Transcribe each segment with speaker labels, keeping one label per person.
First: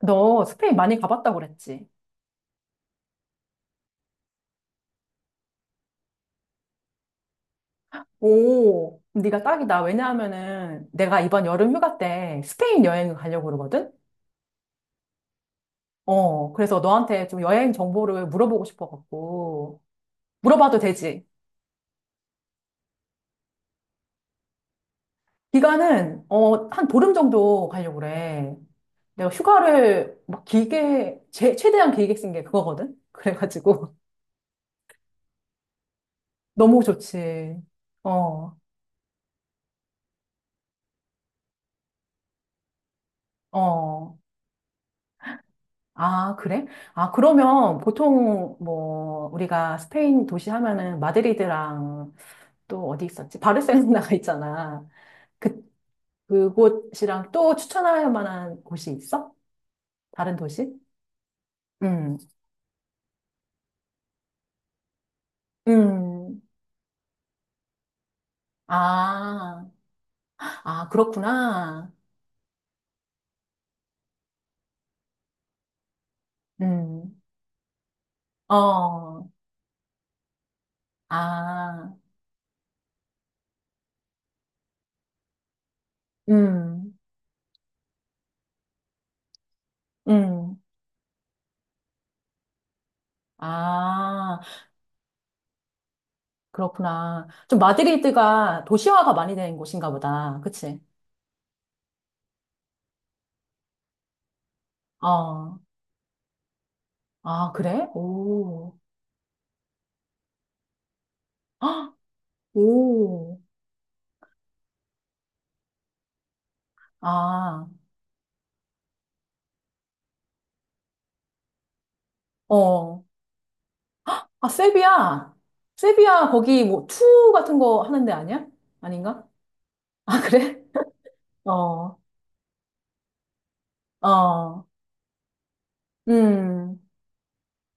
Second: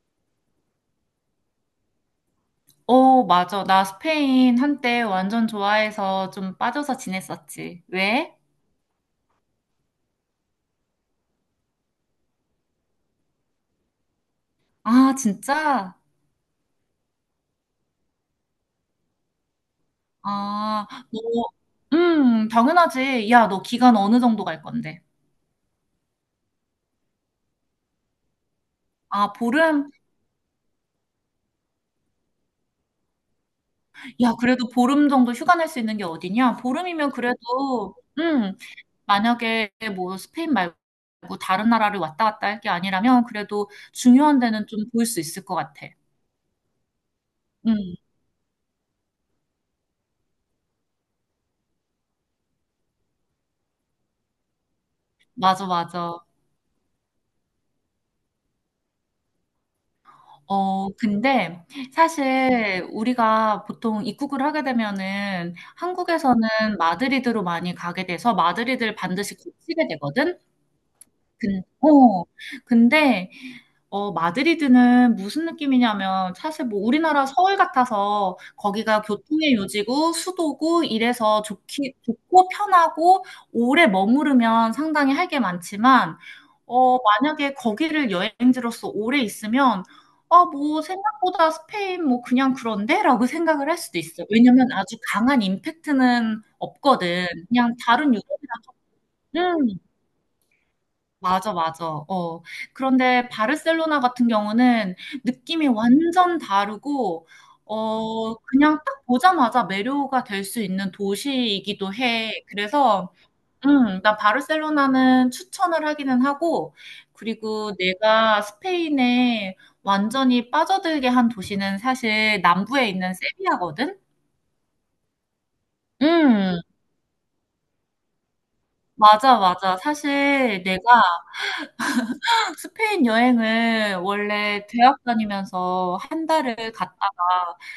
Speaker 1: 너 스페인 많이 가봤다고 그랬지?
Speaker 2: 어, 맞아. 나 스페인 한때 완전 좋아해서 좀 빠져서 지냈었지. 왜?
Speaker 1: 오, 네가 딱이다. 왜냐하면은 내가 이번 여름 휴가 때 스페인 여행을 가려고 그러거든?
Speaker 2: 아, 진짜?
Speaker 1: 그래서 너한테 좀 여행 정보를 물어보고 싶어갖고. 물어봐도
Speaker 2: 아, 너,
Speaker 1: 되지?
Speaker 2: 당연하지. 야, 너 기간 어느 정도 갈 건데?
Speaker 1: 기간은 한 보름 정도 가려고 그래. 내가
Speaker 2: 아, 보름?
Speaker 1: 휴가를 막 길게, 제, 최대한 길게 쓴 게 그거거든? 그래가지고.
Speaker 2: 야, 그래도 보름 정도 휴가 낼 수 있는 게 어디냐?
Speaker 1: 너무
Speaker 2: 보름이면
Speaker 1: 좋지.
Speaker 2: 그래도,
Speaker 1: 어,
Speaker 2: 만약에 뭐 스페인 말고 다른 나라를 왔다 갔다 할 게 아니라면 그래도
Speaker 1: 어.
Speaker 2: 중요한 데는 좀 볼 수 있을 것 같아.
Speaker 1: 아, 그래? 아, 그러면
Speaker 2: 음,
Speaker 1: 보통 뭐 우리가 스페인 도시 하면은 마드리드랑 또 어디 있었지? 바르셀로나가 있잖아. 그
Speaker 2: 맞아, 맞아.
Speaker 1: 그곳이랑 또 추천할 만한 곳이 있어? 다른 도시?
Speaker 2: 근데
Speaker 1: 음.
Speaker 2: 사실 우리가 보통 입국을 하게 되면은 한국에서는
Speaker 1: 음.
Speaker 2: 마드리드로 많이 가게 돼서 마드리드를 반드시
Speaker 1: 아.
Speaker 2: 거치게 되거든?
Speaker 1: 아,
Speaker 2: 근,
Speaker 1: 그렇구나.
Speaker 2: 어, 근데, 어, 마드리드는 무슨 느낌이냐면 사실 뭐
Speaker 1: 음.
Speaker 2: 우리나라 서울 같아서 거기가
Speaker 1: 어.
Speaker 2: 교통의 요지고 수도고 이래서 좋기,
Speaker 1: 아.
Speaker 2: 좋고 편하고 오래 머무르면 상당히 할 게 많지만
Speaker 1: 음.
Speaker 2: 만약에 거기를 여행지로서 오래 있으면, 아,
Speaker 1: 음.
Speaker 2: 뭐, 생각보다 스페인 뭐 그냥 그런데? 라고 생각을 할 수도 있어.
Speaker 1: 아,
Speaker 2: 왜냐면 아주 강한 임팩트는
Speaker 1: 그렇구나.
Speaker 2: 없거든.
Speaker 1: 좀
Speaker 2: 그냥 다른
Speaker 1: 마드리드가
Speaker 2: 유럽이랑,
Speaker 1: 도시화가 많이 된
Speaker 2: 음,
Speaker 1: 곳인가 보다. 그치?
Speaker 2: 맞아, 맞아. 어. 그런데 바르셀로나 같은 경우는
Speaker 1: 어.
Speaker 2: 느낌이 완전 다르고,
Speaker 1: 아, 그래? 오.
Speaker 2: 그냥 딱 보자마자 매료가 될 수 있는
Speaker 1: 아,
Speaker 2: 도시이기도 해. 그래서,
Speaker 1: 오.
Speaker 2: 나 바르셀로나는 추천을 하기는 하고,
Speaker 1: 아,
Speaker 2: 그리고 내가 스페인에 완전히 빠져들게 한 도시는 사실 남부에
Speaker 1: 어.
Speaker 2: 있는 세비야거든?
Speaker 1: 아, 세비야. 세비야,
Speaker 2: 음,
Speaker 1: 거기 뭐, 투 같은 거 하는 데 아니야? 아닌가?
Speaker 2: 맞아, 맞아.
Speaker 1: 아,
Speaker 2: 사실
Speaker 1: 그래?
Speaker 2: 내가
Speaker 1: 어,
Speaker 2: 스페인 여행을
Speaker 1: 어,
Speaker 2: 원래 대학 다니면서 한 달을
Speaker 1: 음,
Speaker 2: 갔다가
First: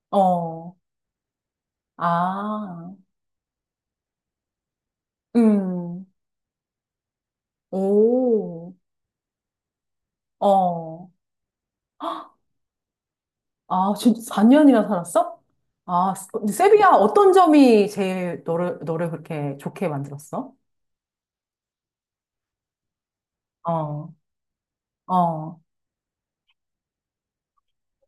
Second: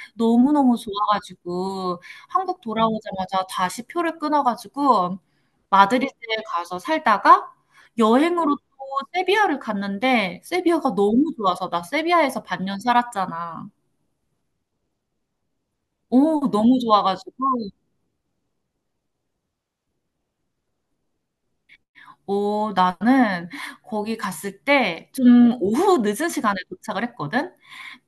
Speaker 1: 어,
Speaker 2: 너무너무 좋아가지고 한국
Speaker 1: 아,
Speaker 2: 돌아오자마자 다시 표를 끊어가지고
Speaker 1: 음,
Speaker 2: 마드리드에 가서 살다가 여행으로 또
Speaker 1: 오,
Speaker 2: 세비야를 갔는데 세비야가
Speaker 1: 어.
Speaker 2: 너무 좋아서 나
Speaker 1: 헉,
Speaker 2: 세비야에서 반년 살았잖아.
Speaker 1: 아, 진짜 4년이나 살았어? 아,
Speaker 2: 오,
Speaker 1: 근데
Speaker 2: 너무
Speaker 1: 세비야, 어떤
Speaker 2: 좋아가지고
Speaker 1: 점이 제일 너를, 너를 그렇게 좋게 만들었어?
Speaker 2: 어, 나는
Speaker 1: 어,
Speaker 2: 거기 갔을 때 좀
Speaker 1: 어,
Speaker 2: 오후 늦은 시간에 도착을 했거든?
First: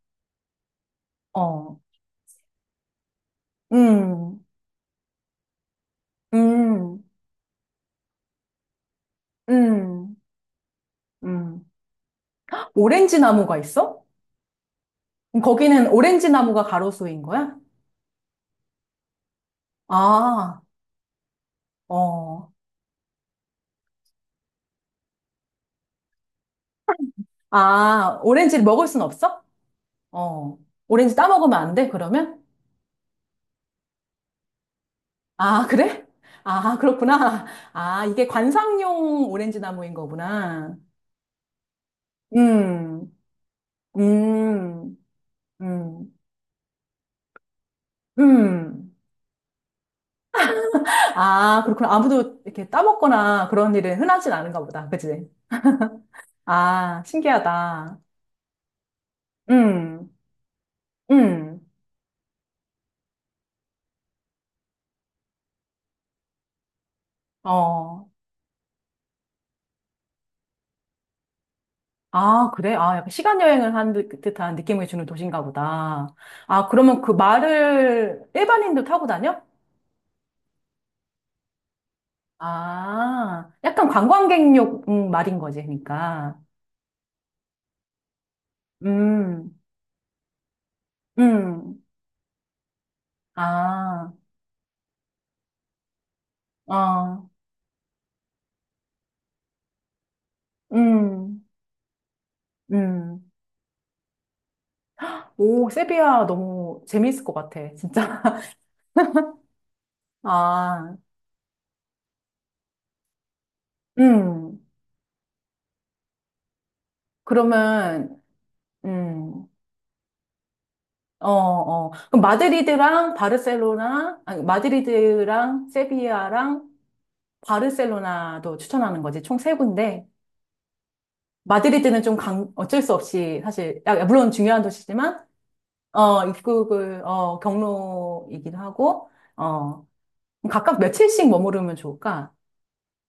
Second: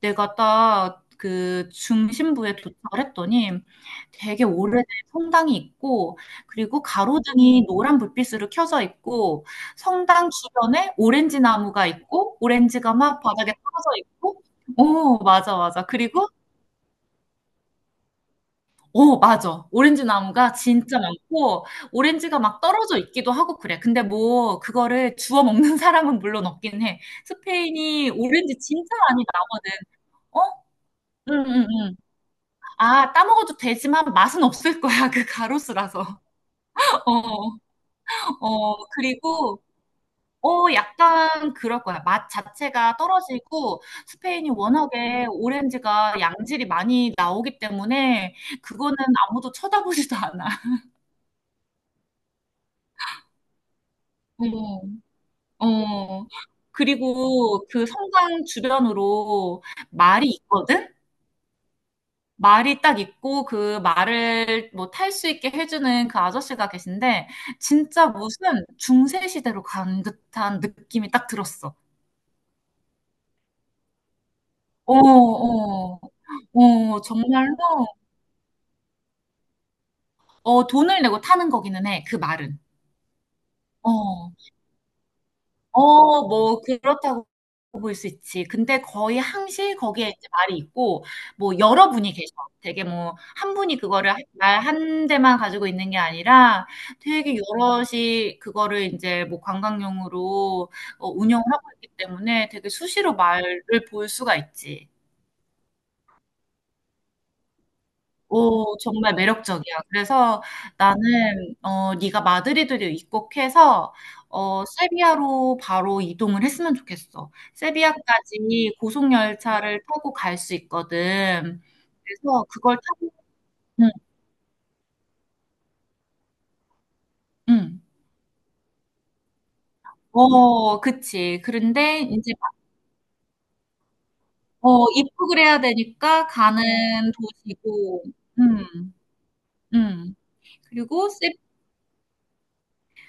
Speaker 2: 내가 딱 그
Speaker 1: 어.
Speaker 2: 중심부에 도착을 했더니
Speaker 1: 음.
Speaker 2: 되게 오래된 성당이 있고, 그리고
Speaker 1: 음,
Speaker 2: 가로등이 노란 불빛으로 켜져 있고,
Speaker 1: 음,
Speaker 2: 성당 주변에 오렌지
Speaker 1: 음.
Speaker 2: 나무가 있고, 오렌지가
Speaker 1: 오렌지
Speaker 2: 막 바닥에
Speaker 1: 나무가
Speaker 2: 떨어져
Speaker 1: 있어?
Speaker 2: 있고, 오,
Speaker 1: 그럼
Speaker 2: 맞아, 맞아.
Speaker 1: 거기는 오렌지 나무가 가로수인 거야?
Speaker 2: 맞아. 오렌지 나무가
Speaker 1: 아,
Speaker 2: 진짜 많고, 오렌지가
Speaker 1: 어.
Speaker 2: 막 떨어져 있기도 하고 그래. 근데 뭐, 그거를 주워 먹는 사람은 물론 없긴 해. 스페인이
Speaker 1: 아,
Speaker 2: 오렌지
Speaker 1: 오렌지를 먹을
Speaker 2: 진짜
Speaker 1: 순
Speaker 2: 많이
Speaker 1: 없어?
Speaker 2: 나거든. 어?
Speaker 1: 어. 오렌지
Speaker 2: 응,
Speaker 1: 따먹으면
Speaker 2: 응,
Speaker 1: 안 돼,
Speaker 2: 응.
Speaker 1: 그러면?
Speaker 2: 아, 따먹어도 되지만 맛은 없을 거야. 그
Speaker 1: 아,
Speaker 2: 가로수라서.
Speaker 1: 그래? 아, 그렇구나.
Speaker 2: 어,
Speaker 1: 아, 이게 관상용 오렌지
Speaker 2: 그리고,
Speaker 1: 나무인 거구나.
Speaker 2: 약간 그럴 거야. 맛 자체가
Speaker 1: 음,
Speaker 2: 떨어지고, 스페인이
Speaker 1: 음,
Speaker 2: 워낙에
Speaker 1: 음,
Speaker 2: 오렌지가 양질이 많이 나오기 때문에,
Speaker 1: 음.
Speaker 2: 그거는 아무도 쳐다보지도 않아.
Speaker 1: 아, 그렇구나. 아무도 이렇게 따먹거나 그런 일은 흔하진 않은가 보다. 그치?
Speaker 2: 어, 어.
Speaker 1: 아,
Speaker 2: 그리고 그
Speaker 1: 신기하다.
Speaker 2: 성당 주변으로
Speaker 1: 음.
Speaker 2: 말이 있거든?
Speaker 1: 음,
Speaker 2: 말이 딱 있고 그 말을 뭐 탈 수 있게 해주는 그 아저씨가 계신데 진짜
Speaker 1: 어.
Speaker 2: 무슨 중세 시대로 간 듯한 느낌이 딱 들었어.
Speaker 1: 아, 그래? 아, 약간 시간 여행을 한 듯한 느낌을
Speaker 2: 어,
Speaker 1: 주는 도시인가
Speaker 2: 어,
Speaker 1: 보다. 아,
Speaker 2: 어,
Speaker 1: 그러면 그
Speaker 2: 정말로
Speaker 1: 말을 일반인도 타고 다녀?
Speaker 2: 돈을 내고 타는 거기는 해. 그 말은.
Speaker 1: 아, 약간
Speaker 2: 어.
Speaker 1: 관광객용 말인 거지,
Speaker 2: 어,
Speaker 1: 그러니까.
Speaker 2: 뭐, 그렇다고 볼 수 있지. 근데 거의
Speaker 1: 음,
Speaker 2: 항시 거기에 이제 말이 있고, 뭐,
Speaker 1: 음,
Speaker 2: 여러 분이 계셔. 되게 뭐, 한 분이
Speaker 1: 아,
Speaker 2: 그거를 말 한 대만 가지고 있는 게 아니라
Speaker 1: 어,
Speaker 2: 되게 여럿이 그거를 이제 뭐 관광용으로
Speaker 1: 음,
Speaker 2: 운영을 하고 있기 때문에 되게 수시로
Speaker 1: 음.
Speaker 2: 말을 볼 수가 있지.
Speaker 1: 오, 세비야 너무 재미있을 것 같아, 진짜.
Speaker 2: 오, 정말 매력적이야. 그래서
Speaker 1: 아,
Speaker 2: 나는 네가 마드리드를 입국해서
Speaker 1: 음.
Speaker 2: 세비야로 바로 이동을 했으면 좋겠어.
Speaker 1: 그러면,
Speaker 2: 세비야까지 고속
Speaker 1: 음.
Speaker 2: 열차를 타고 갈 수
Speaker 1: 어,
Speaker 2: 있거든.
Speaker 1: 어. 그럼
Speaker 2: 그래서 그걸 타고
Speaker 1: 마드리드랑
Speaker 2: 응,
Speaker 1: 바르셀로나, 아니, 마드리드랑 세비야랑
Speaker 2: 응.
Speaker 1: 바르셀로나도 추천하는 거지. 총 세 군데.
Speaker 2: 어, 그치. 그런데
Speaker 1: 마드리드는 좀
Speaker 2: 이제
Speaker 1: 강, 어쩔 수 없이 사실, 야, 물론 중요한 도시지만,
Speaker 2: 입국을 해야
Speaker 1: 어,
Speaker 2: 되니까 가는
Speaker 1: 입국을, 어,
Speaker 2: 도시고
Speaker 1: 경로이기도
Speaker 2: 음.
Speaker 1: 하고, 어,
Speaker 2: 음.
Speaker 1: 각각
Speaker 2: 그리고
Speaker 1: 며칠씩
Speaker 2: 세비아까지.
Speaker 1: 머무르면 좋을까?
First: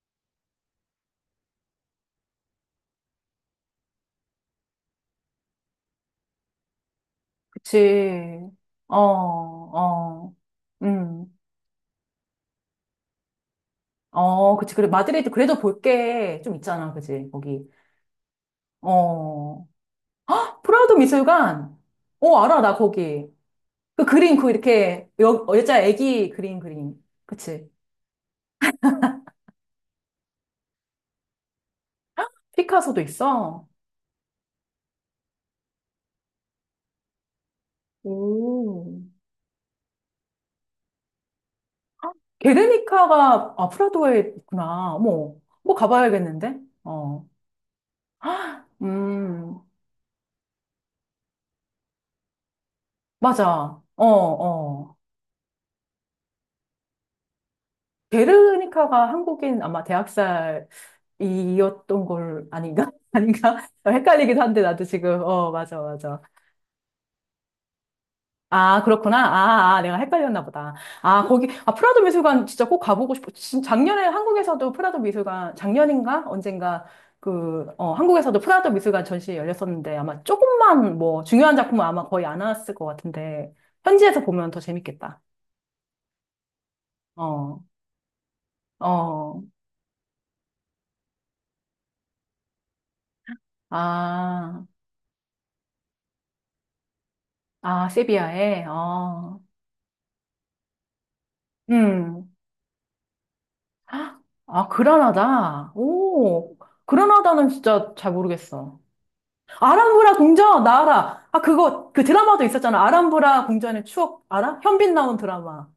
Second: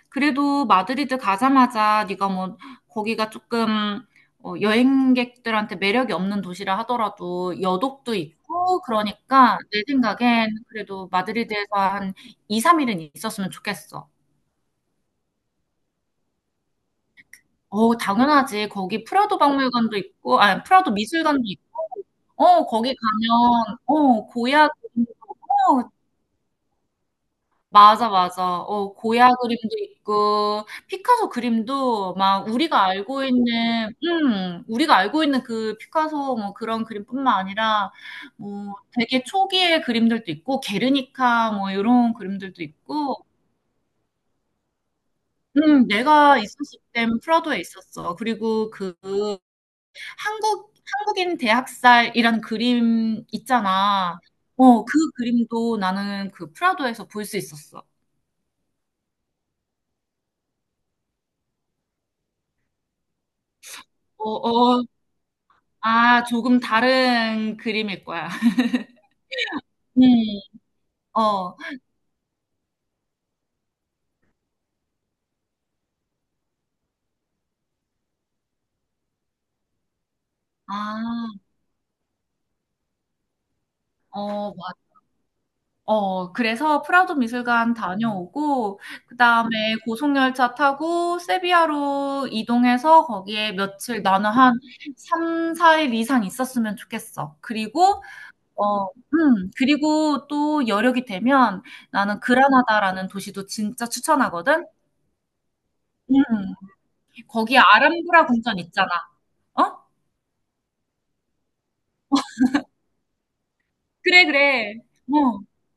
Speaker 2: 그래도 마드리드 가자마자 네가 뭐 거기가 조금 어, 여행객들한테 매력이 없는 도시라 하더라도 여독도
Speaker 1: 그치.
Speaker 2: 있고
Speaker 1: 어,
Speaker 2: 그러니까 내
Speaker 1: 어,
Speaker 2: 생각엔 그래도
Speaker 1: 음,
Speaker 2: 마드리드에서 한 2, 3일은 있었으면 좋겠어.
Speaker 1: 어, 그치. 그래, 마드리드 그래도 볼 게 좀 있잖아. 그치. 거기.
Speaker 2: 어, 당연하지. 거기 프라도
Speaker 1: 어,
Speaker 2: 박물관도 있고, 아, 프라도
Speaker 1: 프라우드
Speaker 2: 미술관도
Speaker 1: 미술관.
Speaker 2: 있고,
Speaker 1: 어, 알아,
Speaker 2: 어,
Speaker 1: 나
Speaker 2: 거기
Speaker 1: 거기.
Speaker 2: 가면,
Speaker 1: 그
Speaker 2: 어,
Speaker 1: 그림, 그
Speaker 2: 고야,
Speaker 1: 이렇게, 여, 여자
Speaker 2: 어,
Speaker 1: 애기 그림, 그림. 그치.
Speaker 2: 맞아, 맞아. 고야 그림도 있고 피카소 그림도 막 우리가
Speaker 1: 피카소도
Speaker 2: 알고
Speaker 1: 있어.
Speaker 2: 있는 그 피카소 뭐 그런 그림뿐만 아니라 뭐
Speaker 1: 오.
Speaker 2: 되게 초기의 그림들도 있고 게르니카 뭐 이런 그림들도 있고
Speaker 1: 게르니카가, 아, 프라도에 있구나. 어머, 뭐
Speaker 2: 내가
Speaker 1: 가봐야겠는데?
Speaker 2: 있었을 땐
Speaker 1: 어.
Speaker 2: 프라도에 있었어. 그리고 그
Speaker 1: 음,
Speaker 2: 한국인 대학살이라는 그림
Speaker 1: 맞아. 어,
Speaker 2: 있잖아.
Speaker 1: 어.
Speaker 2: 그 그림도 나는 그 프라도에서 볼 수 있었어.
Speaker 1: 게르니카가 한국인 아마 대학살이었던 걸 아닌가? 아닌가? 헷갈리긴 한데,
Speaker 2: 어어.
Speaker 1: 나도 지금. 어, 맞아, 맞아.
Speaker 2: 아 조금 다른 그림일 거야.
Speaker 1: 아, 그렇구나. 아, 아, 내가 헷갈렸나
Speaker 2: 음.
Speaker 1: 보다. 아, 거기,
Speaker 2: 어.
Speaker 1: 아, 프라도 미술관 진짜 꼭 가보고 싶어. 작년에 한국에서도 프라도 미술관, 작년인가? 언젠가, 그, 어, 한국에서도 프라도 미술관 전시 열렸었는데 아마 조금만 뭐,
Speaker 2: 아.
Speaker 1: 중요한 작품은 아마 거의 안 나왔을 것 같은데, 현지에서 보면
Speaker 2: 어
Speaker 1: 더
Speaker 2: 맞
Speaker 1: 재밌겠다.
Speaker 2: 어 그래서 프라도
Speaker 1: 어,
Speaker 2: 미술관 다녀오고
Speaker 1: 어,
Speaker 2: 그다음에 고속열차 타고 세비야로 이동해서 거기에 며칠 나는 한
Speaker 1: 아,
Speaker 2: 3-4일 이상 있었으면 좋겠어.
Speaker 1: 아,
Speaker 2: 그리고
Speaker 1: 세비야에,
Speaker 2: 어
Speaker 1: 어,
Speaker 2: 그리고 또 여력이 되면 나는
Speaker 1: 음.
Speaker 2: 그라나다라는 도시도 진짜 추천하거든.
Speaker 1: 아, 그라나다.
Speaker 2: 음.
Speaker 1: 오, 그라나다는
Speaker 2: 거기
Speaker 1: 진짜 잘
Speaker 2: 아람브라 궁전
Speaker 1: 모르겠어.
Speaker 2: 있잖아. 어?
Speaker 1: 아람브라 궁전, 나 알아. 아, 그거, 그 드라마도 있었잖아. 아람브라 궁전의 추억,
Speaker 2: 그래,
Speaker 1: 알아?
Speaker 2: 그래.
Speaker 1: 현빈 나온
Speaker 2: 어.
Speaker 1: 드라마.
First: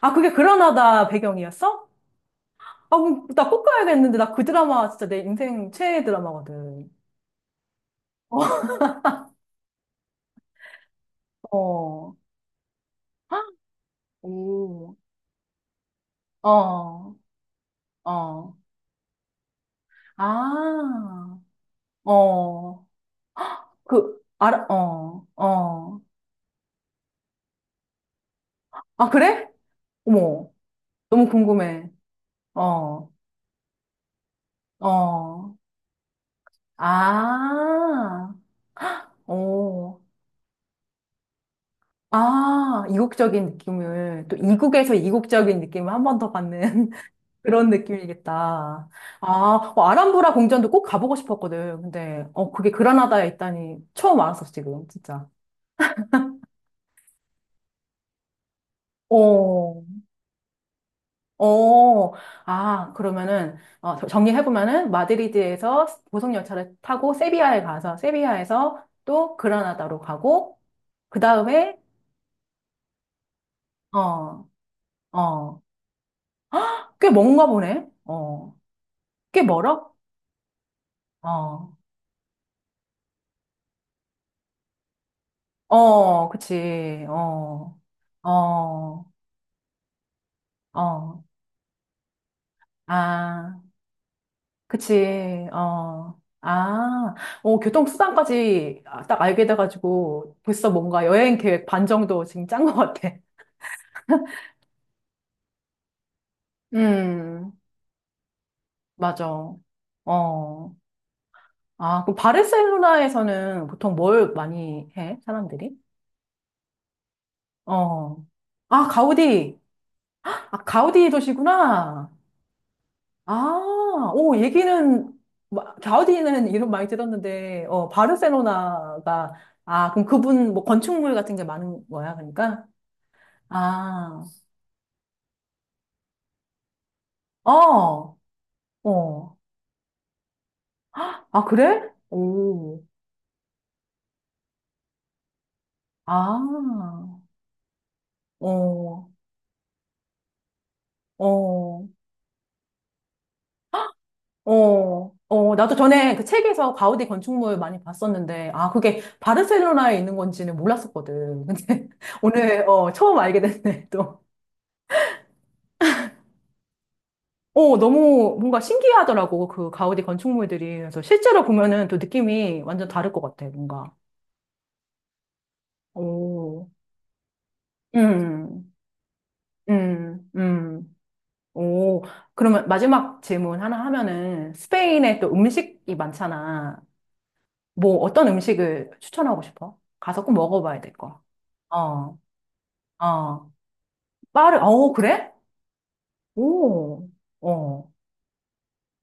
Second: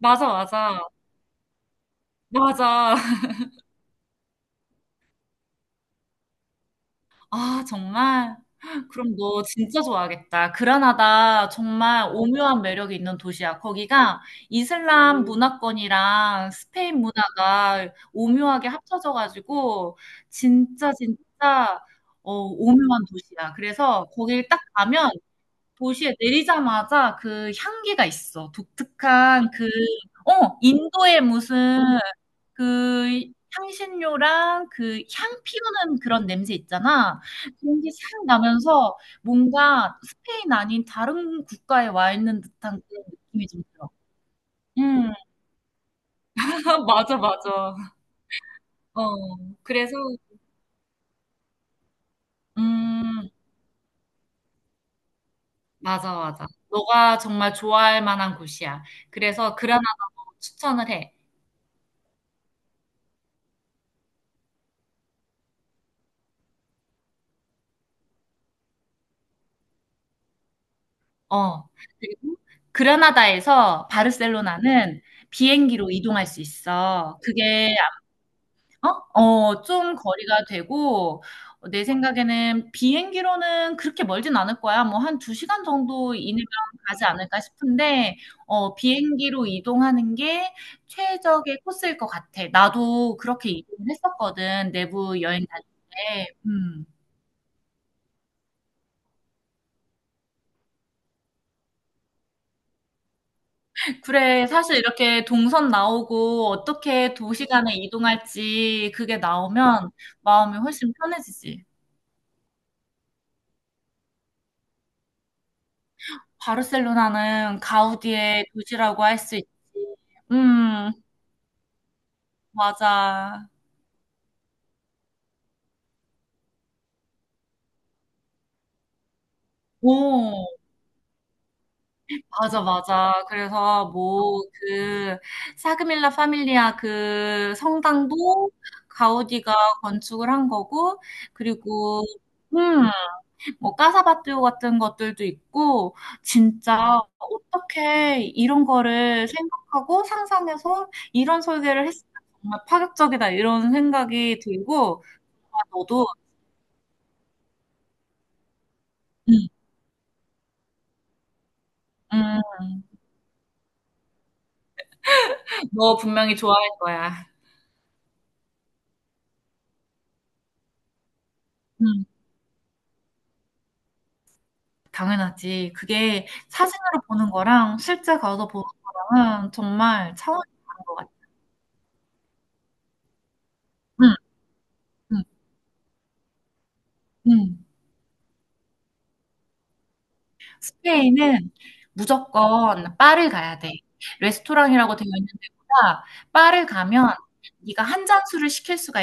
Speaker 1: 아, 그게
Speaker 2: 맞아.
Speaker 1: 그라나다 배경이었어? 아,
Speaker 2: 맞아.
Speaker 1: 나 꼭 가야겠는데. 나 그 드라마 진짜 내 인생 최애 드라마거든.
Speaker 2: 아, 정말? 그럼 너 진짜 좋아하겠다. 그라나다 정말
Speaker 1: 어,
Speaker 2: 오묘한 매력이 있는 도시야. 거기가
Speaker 1: 오,
Speaker 2: 이슬람 문화권이랑 스페인
Speaker 1: 어,
Speaker 2: 문화가
Speaker 1: 어.
Speaker 2: 오묘하게 합쳐져가지고 진짜
Speaker 1: 아,
Speaker 2: 진짜 어,
Speaker 1: 어.
Speaker 2: 오묘한 도시야. 그래서
Speaker 1: 그,
Speaker 2: 거길 딱
Speaker 1: 알아,
Speaker 2: 가면
Speaker 1: 어, 어.
Speaker 2: 도시에 내리자마자 그 향기가 있어.
Speaker 1: 아, 그래?
Speaker 2: 독특한 그,
Speaker 1: 어머,
Speaker 2: 어, 인도의
Speaker 1: 너무
Speaker 2: 무슨
Speaker 1: 궁금해. 어,
Speaker 2: 그 향신료랑 그 향
Speaker 1: 어.
Speaker 2: 피우는 그런 냄새 있잖아. 그런 게 싹
Speaker 1: 아,
Speaker 2: 나면서 뭔가
Speaker 1: 오.
Speaker 2: 스페인 아닌 다른 국가에 와 있는 듯한
Speaker 1: 아,
Speaker 2: 그런
Speaker 1: 이국적인
Speaker 2: 느낌이 좀 들어.
Speaker 1: 느낌을, 또 이국에서
Speaker 2: 음.
Speaker 1: 이국적인 느낌을 한 번 더 받는
Speaker 2: 맞아,
Speaker 1: 그런
Speaker 2: 맞아.
Speaker 1: 느낌이겠다. 아,
Speaker 2: 어.
Speaker 1: 어,
Speaker 2: 그래서
Speaker 1: 아람브라 궁전도 꼭 가보고 싶었거든. 근데, 어, 그게 그라나다에
Speaker 2: 음.
Speaker 1: 있다니 처음 알았어, 지금, 진짜.
Speaker 2: 맞아, 맞아. 너가 정말 좋아할 만한 곳이야. 그래서
Speaker 1: 어,
Speaker 2: 그라나다도 추천을 해.
Speaker 1: 어, 아, 그러면은, 어, 정리해보면은, 마드리드에서 고속열차를 타고 세비야에 가서, 세비야에서 또 그라나다로 가고, 그
Speaker 2: 어.
Speaker 1: 다음에,
Speaker 2: 그리고 그라나다에서
Speaker 1: 어,
Speaker 2: 바르셀로나는
Speaker 1: 어,
Speaker 2: 비행기로 이동할 수
Speaker 1: 꽤
Speaker 2: 있어.
Speaker 1: 먼가
Speaker 2: 그게
Speaker 1: 보네. 어,
Speaker 2: 어?
Speaker 1: 꽤
Speaker 2: 어,
Speaker 1: 멀어?
Speaker 2: 좀 거리가 되고, 어,
Speaker 1: 어.
Speaker 2: 내 생각에는 비행기로는 그렇게 멀진 않을 거야. 뭐 한 두 시간 정도
Speaker 1: 어,
Speaker 2: 이내면
Speaker 1: 그치.
Speaker 2: 가지 않을까
Speaker 1: 어,
Speaker 2: 싶은데, 어,
Speaker 1: 어,
Speaker 2: 비행기로 이동하는 게
Speaker 1: 어,
Speaker 2: 최적의 코스일 것 같아. 나도 그렇게
Speaker 1: 아,
Speaker 2: 이동을 했었거든. 내부 여행
Speaker 1: 그치.
Speaker 2: 다닐
Speaker 1: 어,
Speaker 2: 때. 음.
Speaker 1: 아, 어, 교통수단까지 딱 알게 돼가지고 벌써 뭔가 여행 계획 반 정도 지금 짠 것 같아.
Speaker 2: 그래, 사실 이렇게 동선 나오고 어떻게 도시
Speaker 1: 음,
Speaker 2: 간에 이동할지 그게
Speaker 1: 맞아.
Speaker 2: 나오면 마음이
Speaker 1: 어,
Speaker 2: 훨씬 편해지지.
Speaker 1: 아, 그럼 바르셀로나에서는 보통 뭘 많이 해, 사람들이?
Speaker 2: 바르셀로나는
Speaker 1: 어,
Speaker 2: 가우디의
Speaker 1: 아,
Speaker 2: 도시라고 할 수 있지.
Speaker 1: 가우디. 아,
Speaker 2: 음,
Speaker 1: 가우디 도시구나.
Speaker 2: 맞아.
Speaker 1: 아, 오, 얘기는, 가우디는 이름 많이 들었는데, 어, 바르셀로나가, 아, 그럼
Speaker 2: 오,
Speaker 1: 그분 뭐 건축물 같은 게 많은 거야,
Speaker 2: 맞아,
Speaker 1: 그러니까?
Speaker 2: 맞아. 그래서
Speaker 1: 아,
Speaker 2: 뭐 그 사그밀라 파밀리아 그
Speaker 1: 어,
Speaker 2: 성당도
Speaker 1: 어.
Speaker 2: 가우디가 건축을 한 거고,
Speaker 1: 아, 그래?
Speaker 2: 그리고
Speaker 1: 오,
Speaker 2: 음, 뭐 까사바띠오 같은 것들도 있고, 진짜
Speaker 1: 아,
Speaker 2: 어떻게 이런
Speaker 1: 어,
Speaker 2: 거를 생각하고 상상해서 이런
Speaker 1: 어,
Speaker 2: 설계를 했을까 정말 파격적이다 이런 생각이 들고.
Speaker 1: 어, 어.
Speaker 2: 아
Speaker 1: 나도
Speaker 2: 너도?
Speaker 1: 전에 그 책에서 가우디 건축물 많이 봤었는데, 아, 그게
Speaker 2: 응,
Speaker 1: 바르셀로나에 있는 건지는 몰랐었거든. 근데
Speaker 2: 응.
Speaker 1: 오늘, 어, 처음 알게 됐네, 또.
Speaker 2: 너 분명히 좋아할 거야.
Speaker 1: 어, 너무 뭔가 신기하더라고, 그 가우디 건축물들이. 그래서 실제로 보면은 또
Speaker 2: 응,
Speaker 1: 느낌이 완전 다를 것 같아, 뭔가.
Speaker 2: 당연하지. 그게
Speaker 1: 오,
Speaker 2: 사진으로 보는 거랑 실제 가서 보는
Speaker 1: 음,
Speaker 2: 거랑은 정말
Speaker 1: 음,
Speaker 2: 차원이 다른 것
Speaker 1: 음.
Speaker 2: 같아.
Speaker 1: 오, 그러면 마지막 질문 하나
Speaker 2: 응,
Speaker 1: 하면은 스페인에
Speaker 2: 응,
Speaker 1: 또 음식이 많잖아.
Speaker 2: 응.
Speaker 1: 뭐 어떤 음식을 추천하고 싶어? 가서 꼭 먹어봐야 될 거.
Speaker 2: 스페인은
Speaker 1: 어,
Speaker 2: 무조건 바를
Speaker 1: 어.
Speaker 2: 가야 돼.
Speaker 1: 빠르, 어,
Speaker 2: 레스토랑이라고 되어 있는
Speaker 1: 그래?
Speaker 2: 데보다 바를
Speaker 1: 오,
Speaker 2: 가면 네가
Speaker 1: 어,
Speaker 2: 한 잔술을 시킬 수가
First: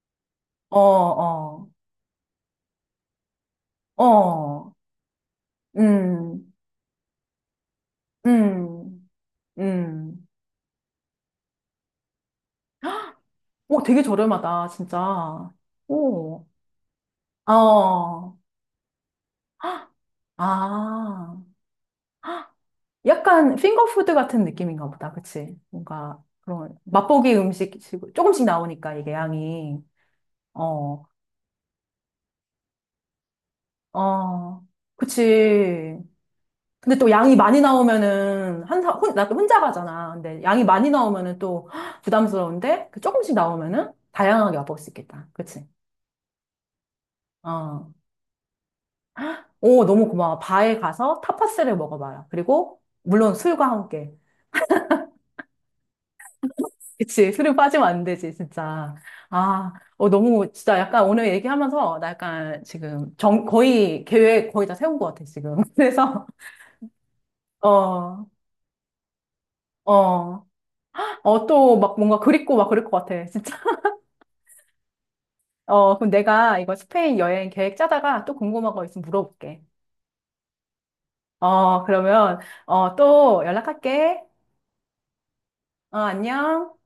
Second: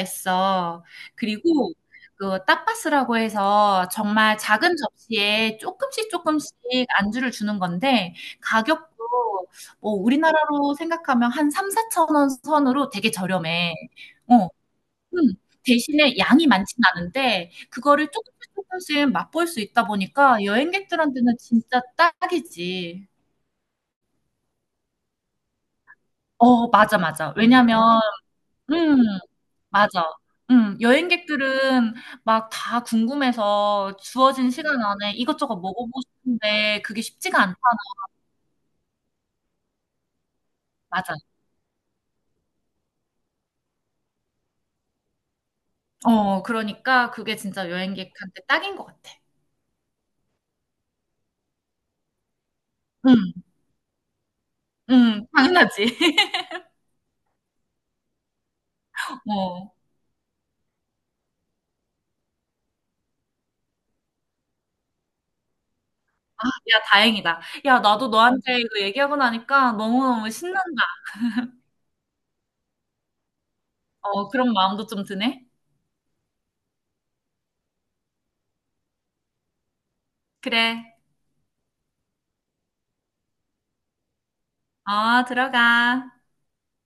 Speaker 1: 어,
Speaker 2: 있어.
Speaker 1: 어,
Speaker 2: 그리고 그 타파스라고 해서 정말
Speaker 1: 어,
Speaker 2: 작은 접시에 쪼끔씩
Speaker 1: 음,
Speaker 2: 쪼끔씩 안주를 주는 건데 가격도
Speaker 1: 음,
Speaker 2: 뭐
Speaker 1: 음.
Speaker 2: 우리나라로 생각하면 한 3 4천원 선으로 되게 저렴해.
Speaker 1: 오, 되게
Speaker 2: 어.
Speaker 1: 저렴하다,
Speaker 2: 음.
Speaker 1: 진짜.
Speaker 2: 대신에
Speaker 1: 오,
Speaker 2: 양이 많진 않은데 그거를 조금
Speaker 1: 어,
Speaker 2: 씩 조금씩 맛볼 수 있다
Speaker 1: 헉,
Speaker 2: 보니까 여행객들한테는
Speaker 1: 아,
Speaker 2: 진짜
Speaker 1: 헉,
Speaker 2: 딱이지.
Speaker 1: 약간 핑거푸드 같은 느낌인가 보다, 그치? 뭔가 그런
Speaker 2: 맞아, 맞아.
Speaker 1: 맛보기 음식
Speaker 2: 왜냐면
Speaker 1: 조금씩 나오니까
Speaker 2: 음
Speaker 1: 이게 양이,
Speaker 2: 맞아.
Speaker 1: 어,
Speaker 2: 여행객들은 막 다 궁금해서 주어진
Speaker 1: 어,
Speaker 2: 시간 안에 이것저것
Speaker 1: 그치.
Speaker 2: 먹어보고 싶은데
Speaker 1: 근데
Speaker 2: 그게
Speaker 1: 또 양이
Speaker 2: 쉽지가 않다
Speaker 1: 많이 나오면은 한 사, 혼, 나 혼자 가잖아. 근데 양이 많이
Speaker 2: 맞아.
Speaker 1: 나오면은 또 헉, 부담스러운데 그 조금씩 나오면은 다양하게 맛볼 수 있겠다, 그치?
Speaker 2: 그러니까 그게 진짜
Speaker 1: 어,
Speaker 2: 여행객한테 딱인 것 같아.
Speaker 1: 오, 너무 고마워. 바에 가서 타파스를 먹어봐요. 그리고,
Speaker 2: 음.
Speaker 1: 물론 술과 함께.
Speaker 2: 음. 당연하지.
Speaker 1: 그치, 술은 빠지면 안 되지, 진짜.
Speaker 2: 어.
Speaker 1: 아, 어, 너무, 진짜 약간 오늘 얘기하면서, 나 약간 지금, 정, 거의, 계획 거의 다 세운 것 같아, 지금. 그래서,
Speaker 2: 아 야 다행이다. 야 나도
Speaker 1: 어,
Speaker 2: 너한테 이거 얘기하고 나니까 너무너무
Speaker 1: 어,
Speaker 2: 신난다.
Speaker 1: 어, 또 막 뭔가 그립고 막 그럴 것 같아, 진짜.
Speaker 2: 어, 그런 마음도 좀 드네.
Speaker 1: 어, 그럼 내가 이거 스페인 여행 계획 짜다가 또 궁금한 거 있으면 물어볼게.
Speaker 2: 그래.
Speaker 1: 어, 그러면, 어, 또 연락할게.
Speaker 2: 어,
Speaker 1: 어,
Speaker 2: 들어가.
Speaker 1: 안녕.